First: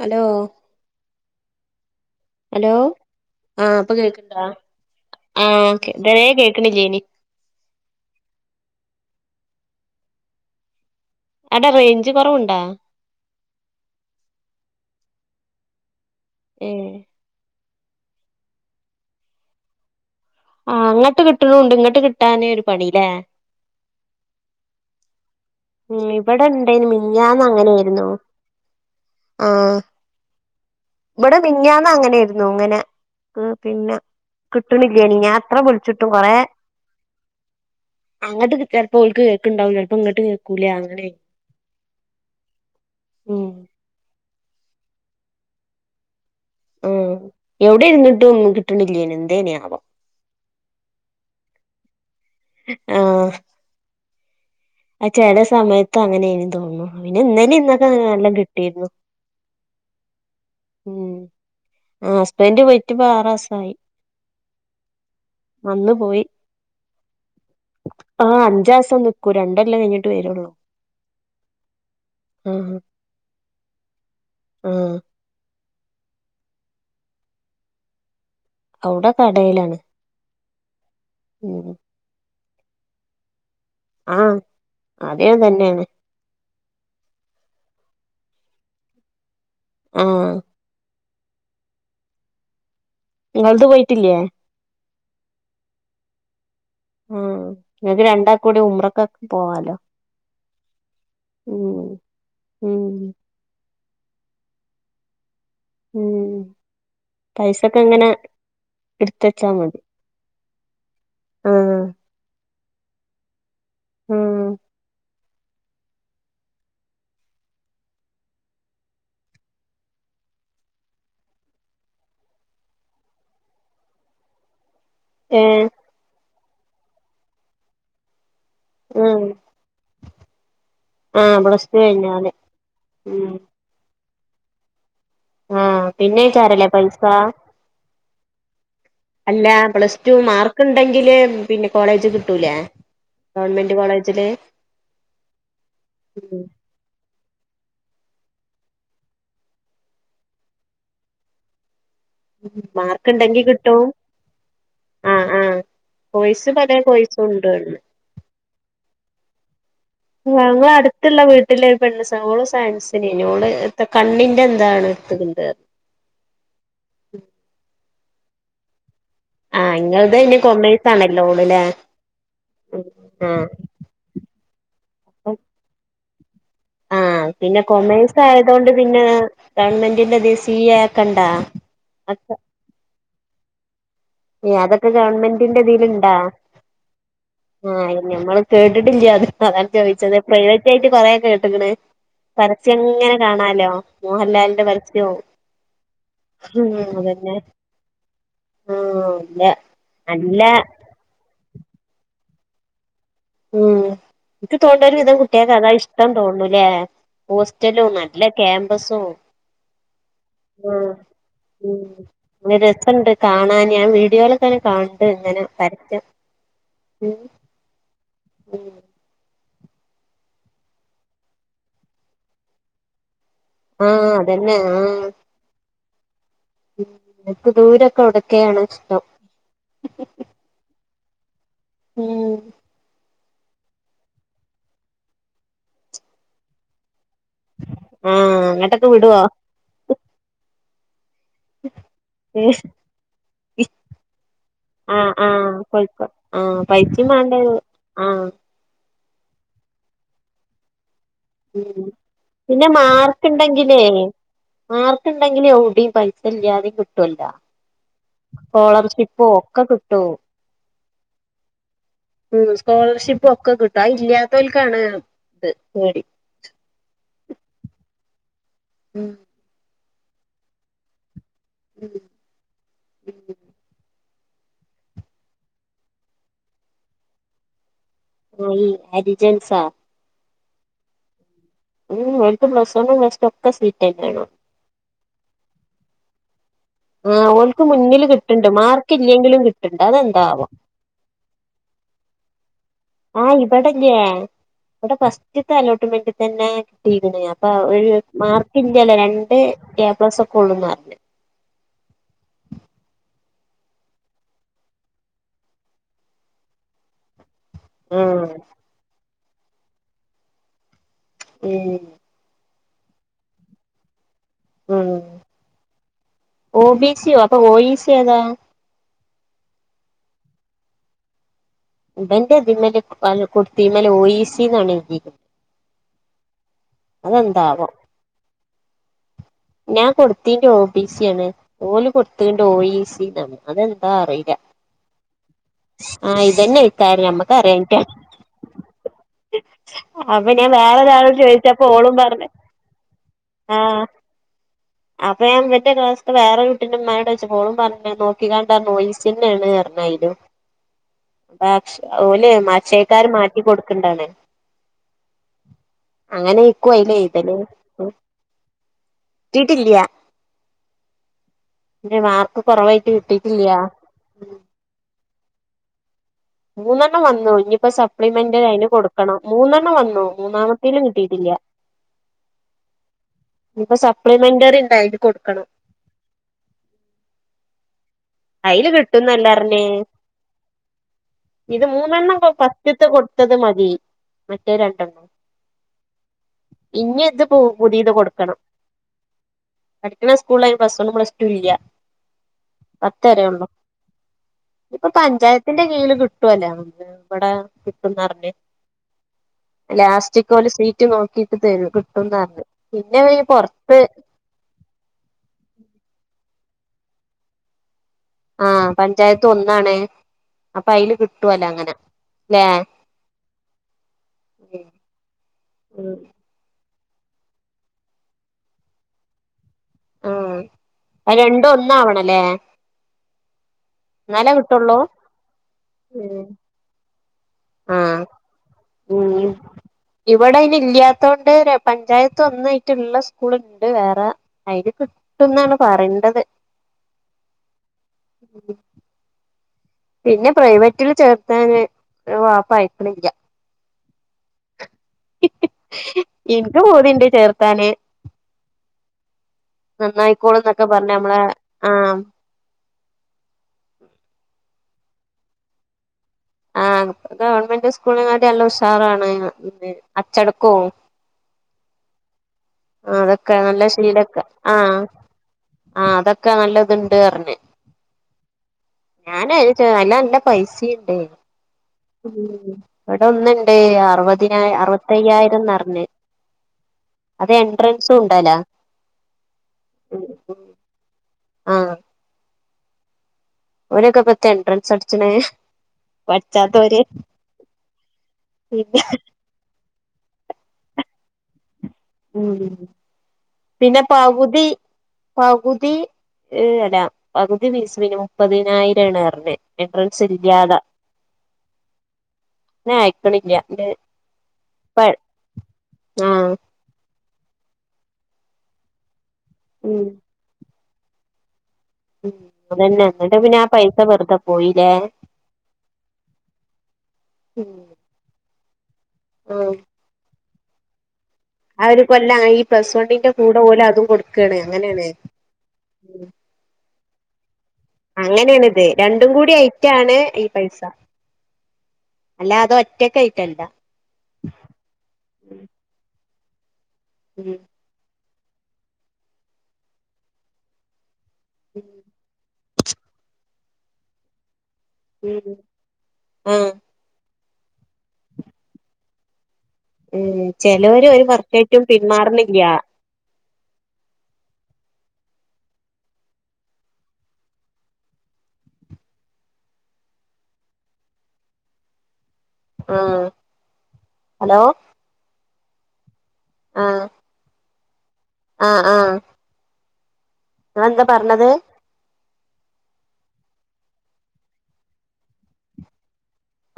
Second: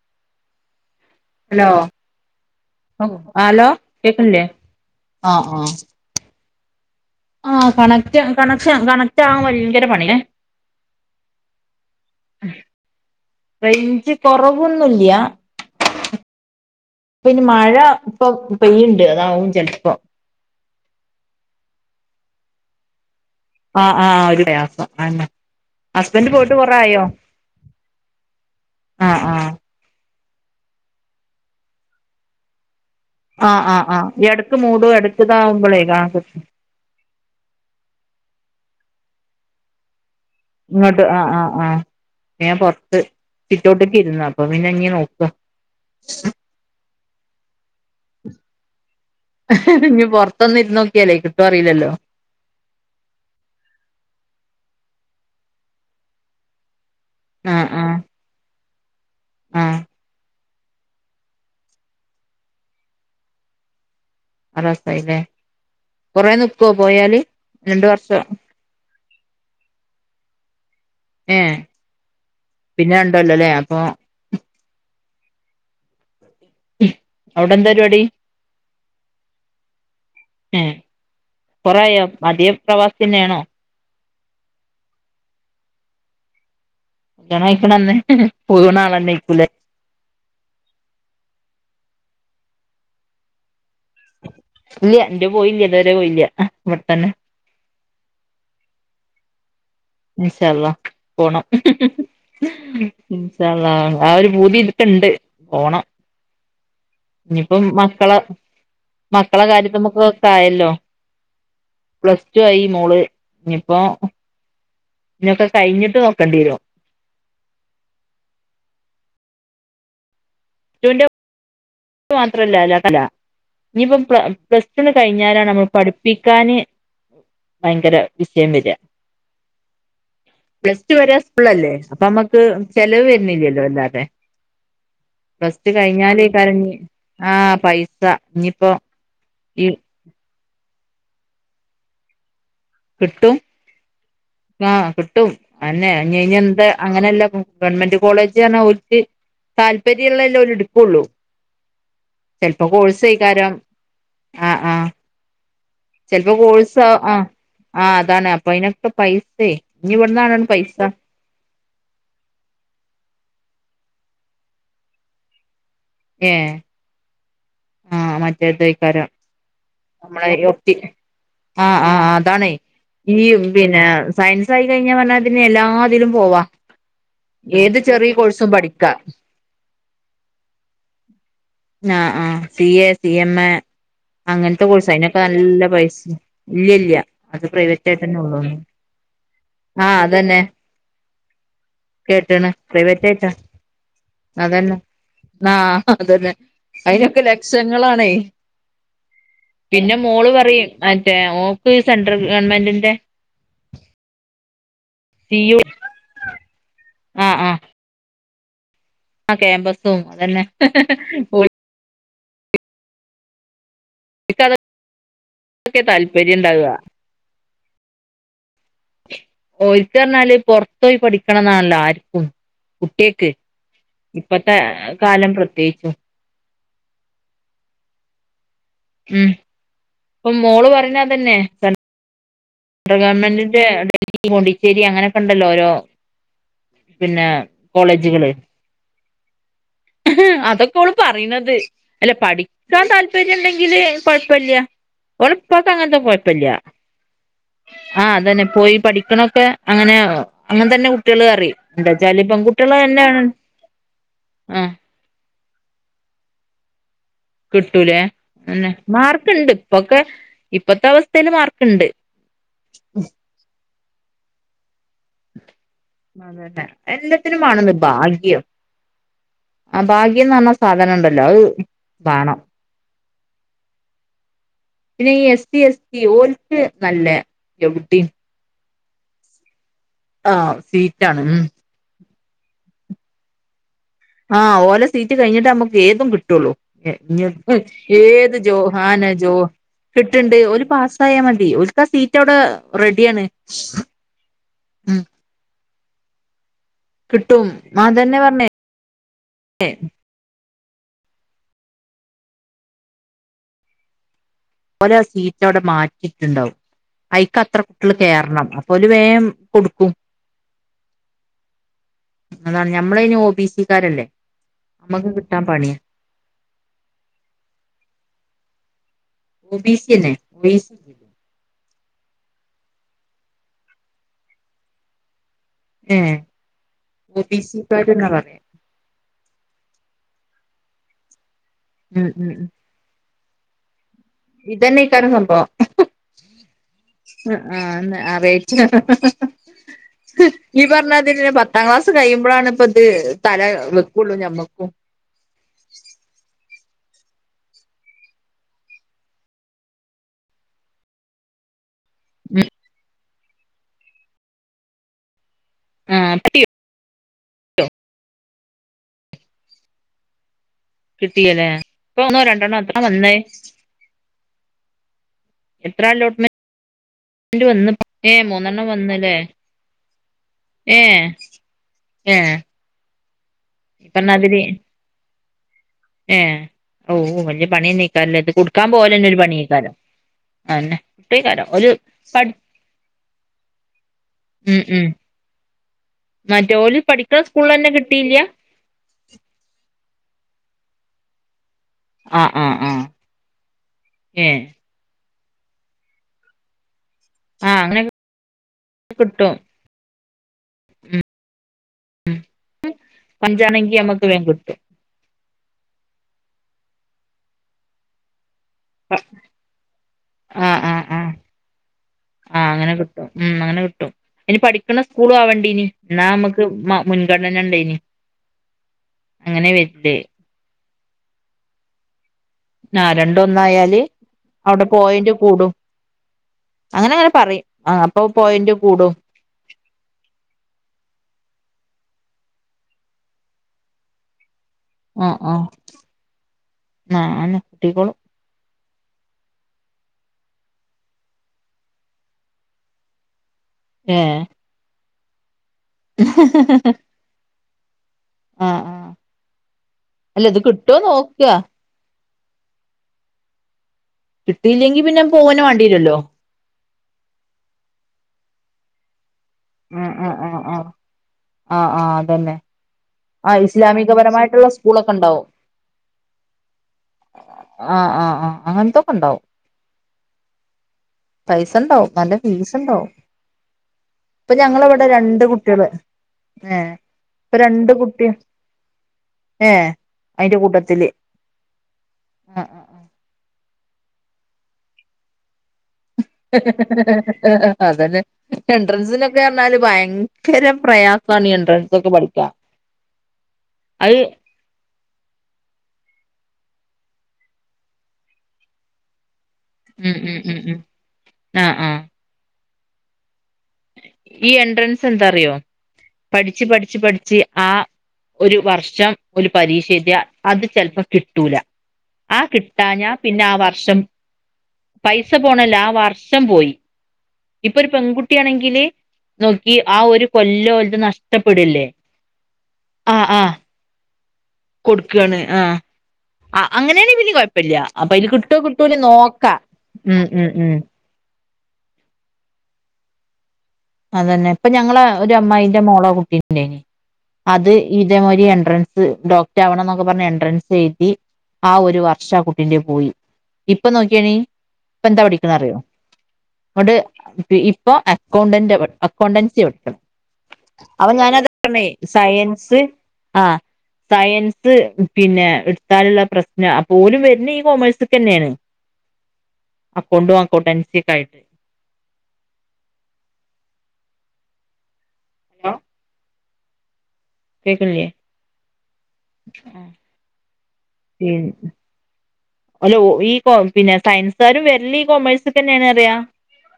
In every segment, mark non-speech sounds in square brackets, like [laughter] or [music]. Hello hello hello ആ hello അപ്പൊ കേക്കണില്ലേ കേൾക്കണ്ടോ ആ ദരെ കേക്ക്ണില്ലേനി ആ കണക്റ്റ് കണക്ഷൻ കണക്റ്റ് ആകാൻ ഭയങ്കര പണില്ലേ അവിടെ റേഞ്ച് കുറവുണ്ടാ റൈഞ്ച് കൊറവ് ഒന്നുല്ല്യ ഏ പിന്നെ മഴ ഴ ഇപ്പൊ പെയ്യുണ്ട് അതാവും ചെല്‌പ്പോ ആ അങ്ങോട്ട് കിട്ട്ണ്ണ്ട് ഇങ്ങോട്ട് കിട്ടാനേ ഒരു പണില്ലേ ആ ആ ആ ഒരു പ്രയാസം ആയേന്നേ ഉ ഇവിടെ ഇണ്ടേനുമിഞ്ഞാന്ന് അങ്ങനെയിരുന്നു ആഹ് ആ ആഹ് ഇവിടെ മിഞ്ഞാന്ന് അങ്ങനെയിരുന്നു ഇങ്ങനെ ആഹ് ആഹ് പിന്നെ ആഹ് എടക്ക് മൂടും കിട്ടണില്ലേനി എടക്ക് ഞാൻ അത്ര ഇതാവുമ്പളേ വിളിച്ചിട്ടു കൊറെ അങ്ങട്ട് കിട്ടപ്പം ഓല്ക്ക് കേൾക്ണ്ടാവും ചിലപ്പോ ഇങ്ങട്ട് കേൾക്കൂല ഇങ്ങോട്ട് അങ്ങനെ ആ ആ ആ ഞാ പുറത്ത് ഉം സിറ്റോട്ട്ക്ക് ഇര്ന്ന അപ്പ പിന്നെ നിനോക്ക ആ എവിടെ ഇരുന്നിട്ടും കിട്ടണില്ലേനി എന്തേനി ആവോ ഇഞ് പൊറത്തൊന്ന് ഇരു നോക്കിയാലേ കിട്ടോ അറില്ലല്ലോ ആ ആ ചെല സമയത്ത് അങ്ങനെ ഇനി തോന്നു പിന്നെ ഇന്നേലെ ഇന്നൊക്കെ നല്ലോം കിട്ടിയിരുന്നു ആ ഉ ആ ഹസ്ബന്റെ പോയിട്ട് പ്പം ആറാസായി അറസായില്ലേ കൊറെ നി ക്യോ പോയാല് രണ്ട് വർഷം ആ അഞ്ചാസം നിക്കൂ രണ്ടെല്ലം കഴിഞ്ഞിട്ട് വരുള്ളൂ ഏ ആഹ് പിന്നെ ഉണ്ടല്ലോല്ലേ അപ്പൊ ആഹ് അവിടെന്താ പരിപാടി അവുടെ കടയിലാണ് ഉം ഉം കൊറെയോ അദേ പ്രവാസിന്നെയാണോ ആഹ അതേം തന്നെയാണ് ണയ്ക്ക്ണന്ന് പോവ്ണാളന്നെ ക്കൂലെ ആ ങ്ങളത് പോയിട്ടില്ലേ ഇല്ല എന്റെ പോയില്ല ഇതുവരെ പോയില്ല ഇവിടെത്തന്നെ ആ ങ്ങ ക്ക് രണ്ടാ കൂടി ഉമ്റക്ക പോവാലോ ഇൻ ഷാ അള്ളാ പോണം ഉം ഉം ഇൻഷ അള്ളാ ആ ഒരു പൂതി ഇന്കണ്ട് ഉം ഇനിയിപ്പം പൈസൊക്കെ ഇങ്ങനെ മക്കളെ എടുത്ത് മക്കളെ വച്ചാ മതി കാര്യത്ത്മക്ക്‌ ക്കായല്ലോ ആഹ് പ്ലസ് ടു ആയി മോള് ഇനിപ്പോ ആഹ് ഇന്യോക്കെ കഴിഞ്ഞിട്ട് നോക്കേണ്ടി വരും ന്റു ന്റെ മാത്രല്ലല്ല [unintelligible] ഇനിയിപ്പം പ്ലസ്ടുണ്ട്കഴിഞ്ഞാലാണ് നമ്മൾ ഏഹ് പഠിപ്പി ക്കാന് ഭയങ്കര വിഷയം വര്യ ആഹ് പ്ലസ് ടു വരെ ആഹ് പ്ലസ് സ്കൂൾല്ലേ ടു അപ്പൊ കഴിഞ്ഞാല് നമ്മുക്ക് ചെലവ് ഉം വരുന്നില്ലല്ലോ അല്ലാതെ ബസ്റ്റ് ആഹ് പിന്നേക്കാരല്ലേ കഴിഞ്ഞാലേകരിഞ്ഞി ആഹ് പൈസ ഇനിയിപ്പോ അല്ലാ.. ഈ പ്ലസ്ടുമാർക്ക് ണ്ടെങ്കില് പിന്നെ കോളേജ് കിട്ടൂലേ.. കിട്ടും. ഗവൺമെന്റ് കോളേജില് ആ കിട്ടും അന്നെ ഞായ്ഞ്ഞേ ന്താ അങ്ങനെയല്ല. ഗവൺമെന്റ് കോളേജ് റഞ്ഞ് ഒൽക്ക് താല്പര്യല്ലള്ളല്ലേ ഒലെ ട് കൊള്ളു. ചിലപ്പോ മാർക്ക് ഉണ്ടെങ്കി കോഴ്സേക്കാരം കിട്ടും ആ. ആ ആഹ് ആഹ് ചിലപ്പോ കോഴ്സ് കോഴ്സ പല ആ ആ കോഴ്സും ഉണ്ട് ഇന്ന് ആതാണ് അപ്പൊയ്നോക്കെ പെസേയ്. ഞങ്ങഅടുത്തുള്ള വീട്ടില്ഒരു പെണ്ണ്സ് ള് സയൻസിനേന്നുള്. കണ്ണിന്റെന്താണ് ഇട്ത്ത്ക്ക്ണത്. ഏ ആ മറ്റേ തൈക്കാരം ആഹ് ഇങ്ങളത് നമ്മളെ അയിന് കൊമേഴ്സ് [unintelligible] ആണല്ലോ ഓള്ല്ലേ ആ ആ അതാണയ് ഈ ആഹ് പിന്നെ സയൻസ് ആയി കഴിഞ്ഞാപറഞ്ഞാതിന് എല്ലാതിലും പോവാ.. ആപിന്നെ ഏത് ചെറിയ കൊമേഴ്സ് കോഴ്സും ആയതൊണ്ട് പഠിക്കാ പിന്നെ ഗവൺമെന്റിന്റെതി സി എ ക്കണ്ട ആ C A C M A. ഏഹ് അങ്ങനത്തെ അതൊക്കെ കോഴ്സ് അയ്നിപ്പ ഗവൺമെന്റിന്റെ നല്ല ഇതില് പൈസ ഇണ്ടാ ഇല്ല്യല്ല അത് പ്രൈവറ്റയ് ആഹ് റ്റേന്നെ ഞമ്മള് ള്ളൂ. [unintelligible] ചോദിച്ചത് പ്രൈവറ്റായിട്ട് കൊറേ കേട്ട്ക്ണ്. കേട്ടണ് പരസ്യം പ്രൈവറ്റ് എങ്ങനെ ആയിട്ടാ കാണാലോ.. മോഹൻലാലിന്റെ പരസ്യവും. ആ അതന്നെ ഉം അതിനൊക്കെ അതന്നെ ലക്ഷ ങ്ങ ളാണെ ആഹ് ഇല്ല പിന്നെ മോള് നല്ല പറയും മറ്റേ ഓക്ക് സെന്റർ ഗവൺമെന്റിന്റെ. ഉം. ഇക്ക് തോണ്ണത് സി യു കുട്ട്യേക്കതാ ഇഷ്ടം തോന്നണൂല്ലേ.. ആഹ് ആഹ് ഹോസ്റ്റലും ന്നാ നല്ല ക്യാമ്പസോ ആ ക്യാമ്പസും അതന്നെ ആ.. ഉം വെരസണ്ട് കാണാൻ ഞാൻ ഓൽക്ക് വീഡിയോലൊക്കെന്നെ കാണ്ട് ഇങ്ങനെ അതൊക്കെ പരസ്യം താല്പര്യം ഉണ്ടാവുക മ്മ് ഉം, ഓൽക്റഞ്ഞാല് പൊറത്ഓയി പഠിക്കണം എന്നാല്ല ആർക്കും കുട്ട്യാക്ക്. ആഹ് അതന്നെ ഇപ്പത്തെ കാലം പ്രത്യേകിച്ചും. ഉ എക്ക് ദൂരൊക്കൊ ഡെക്കേണ് ഉം ഇപ്പൊ മോള് പറഞ്ഞ അതന്നെ. ഉം ഗവൺമെന്റിന്റെ ഡൽഹി പോണ്ടിച്ചേരി അങ്ങനൊക്കെ ണ്ടല്ലോ ഓരോ പിന്നെ കോളേജുകള് ആഹ് അങ്ങട്ടൊക്കെ വിടോ ഹ് ഹ് [unintelligible] പറയുന്നത് അല്ല പഠിക്കാൻ താല്പര്യം ണ്ടെങ്കില് കൊഴപ്പല്ല്യ. ആഹ് ആഹ് ഓളപ്പാക്കങ്ങനത്തെ കോഴിക്കോ കൊഴപ്പല്ല്യ. ആഹ് പൈസയും വേണ്ടേ ആ ആഹ് അതന്നെ പോയി പഠിക്കണൊക്കെ അങ്ങനെ, അങ്ങനെ തന്നെ. കുട്ടികള് പറയും ഉം എന്താച്ചാല് പിന്നെ പെൺകുട്ടികള് തന്നെയാണ് മാർക്ണ്ടെങ്കിലേ [inaudible] ആഹ് [unintelligible] എവടിംപൈസ ല്ല്യതെ [unintelligible] കിട്ടൂലേ പിന്നെ മാർക്ക് ഇണ്ട് ഒക്കെ ഇപ്പൊക്കെ കിട്ടും ഇപ്പത്തെ അവസ്ഥയില് മാർക്ക്ണ്ട്. ഉം, സ്കോളർഷിപ്പോക്കെ കിട്ടും അഇല്ല്യാത്തോൽക്കാണ്. അതന്നെ എല്ലത്തിനും വാണമ്ന്ന് ഭാഗ്യം. ഉം ആ ഭാഗ്യന്ന് പറഞ്ഞ സാധനണ്ടല്ലോ അത് ഉം വാണം. പിന്നെ ഈ എസ് ടി എസ് ടി ഓൽക്ക് നല്ലേ [unintelligible] ഓ ഈ അരിജൻസാ ആഹാ സീറ്റാണ് ഉം. ഉം, ഓൽക് പ്ലസ് വണും പ്ലസ് ടു ഒക്കെ [unintelligible] ആഹ് ഓലെ സീറ്റ് കഴിഞ്ഞിട്ട് നമ്മുക്ക് ഏതും കിട്ടൊള്ളൂ. ആഹ് ഓൽക്ക് [unintelligible] മുന്നില് ഏത് കിട്ട്ണ്ട് ജോ മാർക്ക് ഹാന ജോ ഇല്ലെങ്കിലും കിട്ട്ണ്ട് കിട്ട്ണ്ട് അതെന്താവോ ഒല് പാസ്സായാൽ മതി ഇക്കാ സീറ്റവടെ റെഡിയാണ്. വടെ ഉം ഫസ്റ്റ്ത്തെ [unintelligible] [unintelligible] തന്നെ [unintelligible] കിട്ടും അപ്പൊ ഒരു അതന്നെ പറഞ്ഞേ മാർക്ക്യല്ലേ രണ്ട് കെ എ പ്ലസ് ഒക്കെ ഉള്ളൂ [unintelligible] [inaudible] ഓലആ സീറ്റ് അവിടെ മാറ്റിട്ടുണ്ടാവും അയിക്ക് അത്ര കുട്ടികള് ഉം കേയറണം അപ്പ ഒരു വേം. കൊടുക്കും. ഉം അതാണ് ഞമ്മള ഇന് ഒ ബി സിക്കാരല്ലേ. ഉം, ഓ ബി സോ അപ്പൊ ഓ ഇ സി ഏതാ [unintelligible] ബി സി അല്ലെ [unintelligible] [unintelligible] ഇതിമ്മൽ അല്ല [unintelligible] ഓ എ സി ന്ന് ആണ് [unintelligible] ഏ ഒബിസി [unintelligible] ഞാൻ [unintelligible] ഓബിസി ആണ്. ഓല ഉം കൊടുത്തണ്ട് ഓ ഇ സി ന്ന് [unintelligible] ഇതന്നെ ഈ [unintelligible] ആ ആഹ് ഇതന്നെ ഇക്കാര്യം നമ്മക്ക് അറിയാഞ്ഞിട്ടാ അറിയിച്ച അഹഹഹ അപ്പൊ ഞാൻ ഈ വേറൊരാളോട് പറഞ്ഞതിന് പത്താം ചോദിച്ചപ്പോ ക്ലാസ് ഓളും പറഞ്ഞ് കഴിയുമ്പോളാണ് ഇപ്പ ഇത് തല ആഹ് വെക്കുള്ളു ഞമ്മക്കും. അപ്പൊ ഞാൻ വന്റെ ക്ലാസ്സത്തെ വേറെ [unintelligible] ന്ട്ടന്റെമ്മാനോട് ചോയ്ച്ചപ്പോ ഓളും പറഞ്ഞ നോക്കിങ്ങാണ്ട് [unintelligible] ഒഇസി ന്നെണ് [unintelligible] ആയിലും ഭാക്ഷ ഓലെ മാച്ചയക്കാര് [unintelligible] കൊടുക്കണ്ടാണ് ആഹ് കിട്ടിയോ അങ്ങനെക്കുവയിലൽ എയ്തൽ കിട്ടിട്ടില്യ കിട്ടിയല്ലേ ഇപ്പ ഒന്നോ രണ്ടെണ്ണം എത്ര കൊറവായിട്ട് വന്നേ കിട്ടിയിട്ടില്ല എത്ര [unintelligible] മൂന്നെണ്ണം വന്നു ഇനിയിപ്പോ വന്ന് ഏഹ് സപ്ലിമെന്റ് മൂന്നെണ്ണം അതിന് വന്നല്ലേ കൊടുക്കണം മൂന്നെണ്ണം വന്നു മൂന്നാമത്തേലും ഏഹ് കിട്ടിട്ടില്ല. ഏഹ് ഇപ്പൊ സപ്ലിമെന്ററി ഉണ്ട് അയിൽ കൊടുക്കണം ഹ ഓേ വല്ല്യ [unintelligible] അൽ കിട്ടുന്നെല്ലറിഞ്ഞേ അതന്നെ കിട്ടേക്കാരം ഇത് ഒരു മൂന്നെണ്ണം പഠി പത്ത്ത്തെ കൊടുത്തത് മതി. മറ്റേ ഉം ഉം രണ്ടെണ്ണം മറ്റോല് ഇനി പഠിക്കണ ഇത് സ്കൂളിൽ തന്നെ പുതിയത് കിട്ടിയില്ല കൊടുക്കണം പഠ സ്കൂളിയിന് പ്ലസ്സ് വണ്ണും, പ്ലസ്ടു ഇല്ല ആ പത്തരയാവുമ്പം ഇപ്പോ പഞ്ചായത്തിന്റെ കീഴില് കിട്ടുവേല്ലാം ഇവിടെ ആഹ് അങ്ങനെ കിട്ടുന്നടപ്പേ കിട്ടും ലാസ്റ്റ് ഉച്ചക്കോള് സീറ്റ് നോക്കിപ്പോ തരും കിട്ടുംന്ന പറഞ്ഞേ പിന്നെ വേ പഞ്ചാണെങ്കി പൊറത്ത് [inaudible] നമ്മക്ക് വേഗം കിട്ടും ആ പഞ്ചായത്തും ഒന്നാണേ ആഹ് അപ്പൊ ആഹ് അയില് ആഹ് കിട്ടുവല്ല അങ്ങനെ ല്ലേ ആഹ് അങ്ങനെ കിട്ടും മ് അങ്ങനെ കിട്ടും ഇനി പഠിക്കണ സ്കൂളും ആവണ്ടിനി ഉം എന്നാ നമ്മുക്ക് ആ മുൻഗണന ഉണ്ടെനി അങ്ങനെ വരില്ലേ ആഹ് രണ്ടും ഒന്നാവണം ആ രണ്ടും ഒന്നായല് എന്നാലേ അവിടെ കിട്ടുള്ളൂ പോയിൻ്റ് കൂടും അങ്ങനെയൊക്കെ ആ മ് ഇവിടെ ഇയിന് ഇല്ല്യാത്തൊണ്ട് പഞ്ചായത്ത് ഒന്നായിട്ടുള്ള സ്കൂളുണ്ട് വേറെ അയിത് ആഹ് ആഹ് കിട്ടുംന്നാണ് പറയേണ്ടത് ആഹ് അന്നെ കിട്ടിക്കോളും പിന്നെ പ്രൈവറ്റില് ചേർത്താന് വാപ്പയക്കണില്ല ഏ എനിക്ക് പൂതിയുണ്ട് ചേർത്താന് ആഹ് ആഹ് അല്ല നന്നായിക്കോള് ഇത് എന്നൊക്കെ കിട്ടുവോ പറഞ്ഞ നമ്മളെ നോക്കുക ആ കിട്ടിയില്ലെങ്കി പിന്നെ പോന് വേണ്ടീല്ലല്ലോ ആ ഗവൺമെന്റ് സ്കൂളിനെകാട്ടി നല്ല ഉഷാറാണ് ന്ന് ഉണ്ട് അച്ചടക്കോം ആ ആഹ് അതന്നെ ആ ഇസ്ലാമികപരമായിട്ടുള്ള സ്കൂളൊക്കെ ഇണ്ടാവും ആ അതൊക്കെ നല്ലതുണ്ട് പറഞ്ഞേ ആഹ് ആഹ് ആഹ് അങ്ങനത്തൊക്കെ ഉണ്ടാവും ഞാന് അതി ചേ അല്ലാതെ എൻ്റെ കയി പൈസേം ഇണ്ടെയ് പൈസ ഉണ്ടാവും നല്ല ഉം ഫീസ് ഉണ്ടാവും ഇവിടെ ഒന്നുണ്ടേ അറുപത് ഇപ്പൊ അതിനായ് ഞങ്ങളവിടെ രണ്ട് അറുപത്തയ്യായിരം കുട്ടികള് നറഞ്ഞ് ഏഹ് അത് ഇപ്പൊ രണ്ട് എൻട്രൻസും കുട്ടി ഉണ്ടല ഏഹ് ഉം അയിന്റെ ഉം ആഹ് ആ ഒരൊക്കെ പത്ത് എൻട്രൻസ് പടിച്ചനെ അതന്നെ പിന്നെ എൻട്രൻസിനൊക്കെ പറഞ്ഞാല് ഭയര ങ്കര പ്രയാസാണി എൻഡ്രൻസ് ഉം പിന്നെ അത് പകുതി പകുതി ഏ അല്ല പകുതി ഫീസ് പിന്നെ മുപ്പതിനായിരം ആണ് എർഞ്ഞേ ഉം എൻട്രൻസ് ഉം ഉം ഇല്ല്യാതെ ഉം ആഹ് ആഹ് ഞാ അയക്കണില്ല ന്റെ ഈ പ എൻട്രൻസ് എന്താ അറിയോ ആഹ് പഠിച്ചു പഠിച്ച് ച്ച് ആ ഒരു വർഷം ഒല് പരീക്ഷ ഉം എതിയ അത് ചിലപ്പോ കിട്ടൂല [unintelligible] ഉം ആ അതന്നെ കിട്ടാഞ്ഞാ എന്നിട്ട് പിന്നെ ആ വർഷം പൈസ വെറുതെ പോയില്ലേ പൈസ പോണല്ലോ ആ വർഷം പോയി ഉം ഇപ്പൊ ഒരു പെൺകുട്ടിയ ആണെങ്കില് നോക്കി ആഹ് ആ ഒരു കൊല്ലം ഒല്ലത് നഷ്ട ആ ഒരു കൊല്ലം ആണെങ്കി പ്ലസ് വണ്ണിന്റെ ആഹ് കൂടെ ഓല് അതും കൊടു ക്ക്ണ് അങ്ങനെയാണ് കൊടുക്കാണ് ആഹ് ആ അങ്ങനെയാണെ പിന്നെ കൊഴപ്പല്ല അപ്പൊ അതില് കിട്ടോ അങ്ങനെയണിത് കിട്ടൂലെ രണ്ടും കൂടി നോക്കാ അയിട്ടാണ് ഉം ഈ ഉം ഉം പൈസ അല്ല അത ഒറ്റക്കെ ആയിട്ടല്ല അതന്നെ ഇപ്പൊ ഞങ്ങള ഒരു അമ്മായിന്റെ മോളോ കുട്ടീന്റെയിനി ഉം അത് ഇതേ മാ ഈ എൻട്രൻസ് ഡോക്ടർ ആവണം എന്നൊക്കെ പറഞ്ഞ് എൻട്രൻസ് എഴുതി ആ ഒരു വർഷ ആ കുട്ടിന്റെറെ പോയി ഇപ്പൊ നോക്കിയെണീ ഇപ്പ എന്താ പഠിക്ക്ണെ ഉം അറിയോ ആഹ് അതണ്ട് ഇപ്പൊ അക്കൗണ്ടൻ്റാ പഠി അക്കൗണ്ടൻസിയാ ഉം ചെലോര് അപ്പൊ ഒരു ഞാനത വർഷായിട്ടും പറഞ്ഞെ പിന്മാറണില്ല സയൻസ് ആ സയൻസ് പിന്നെ എടുത്താലുള്ള പ്രശ്നം അപ്പോ ഓലും വർനെ ഈ കോമേഴ്സക്ക തന്നെയാണ് [unintelligible] അക്കൗണ്ടും അക്കൗണ്ട് എൻസി ഒക്കെ ആയിട്ടേ ആ ഹലോ ഹലോ ആ കേക്കനില്ലിയെ ആ ആ ഇങ്ങളെന്താ പറഞ്ഞത് അല്ല ഈ പിന്നെ സയൻസ്കാരും വരല്ല ഈ കൊമേഴ്സ്ന്നെയണ അറിയ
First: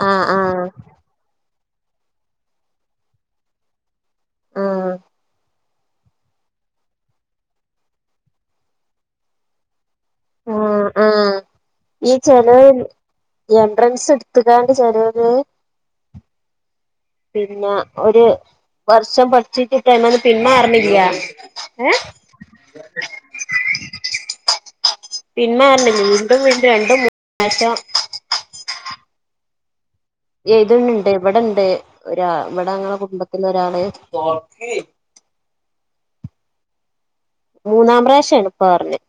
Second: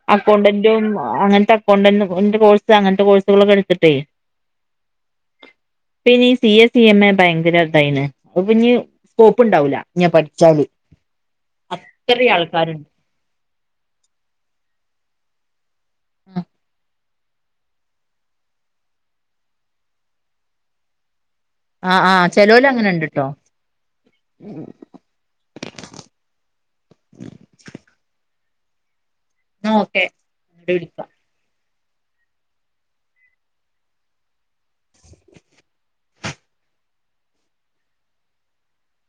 ആഹ് ആഹ് അക്കൗണ്ടന്റും അങ്ങനത്തെ അക്കൗണ്ടന്റും അങ്ങനത്തെ അകൗണ്ടന്റ് കോഴ്സ് അങ്ങനത്തെ കോഴ്സുകളൊക്കെ എടുത്തിട്ടേ ആഹ് പിന്നെ C A C M A ഭയങ്കര ഇതായിന്ന് അത് പിഞ് സ്കോപ്പ് ഉണ്ടാവൂല ഞൻ പഠിച്ചാളി ആ ഈ ചെലോ എൻട്രൻസ് എടുത്തുകാണ്ട് ചെലോന് ഉം പിന്നെ ഒരു വർഷം പഠിച്ചിട്ട ഇട്ട്മന്ന് പിന്മാറണില്യ ആ ആഹ് ചെലോല അങ്ങനെ ഇണ്ട്ട്ടോ പിന്മാറണ്ട വീണ്ടും വീണ്ടും രണ്ടു മൂന്ന ആഴ്ച ആ ഏതണ്ട് ഇണ്ട് ഇവിടെണ്ട് ഒരാ ഇവിടെ ങ്ങളെ കുടുംബത്തിലൊരാളു മൂന്നാം പ്രാവശ്യാണ് ഇപ്പ പറഞ്ഞത്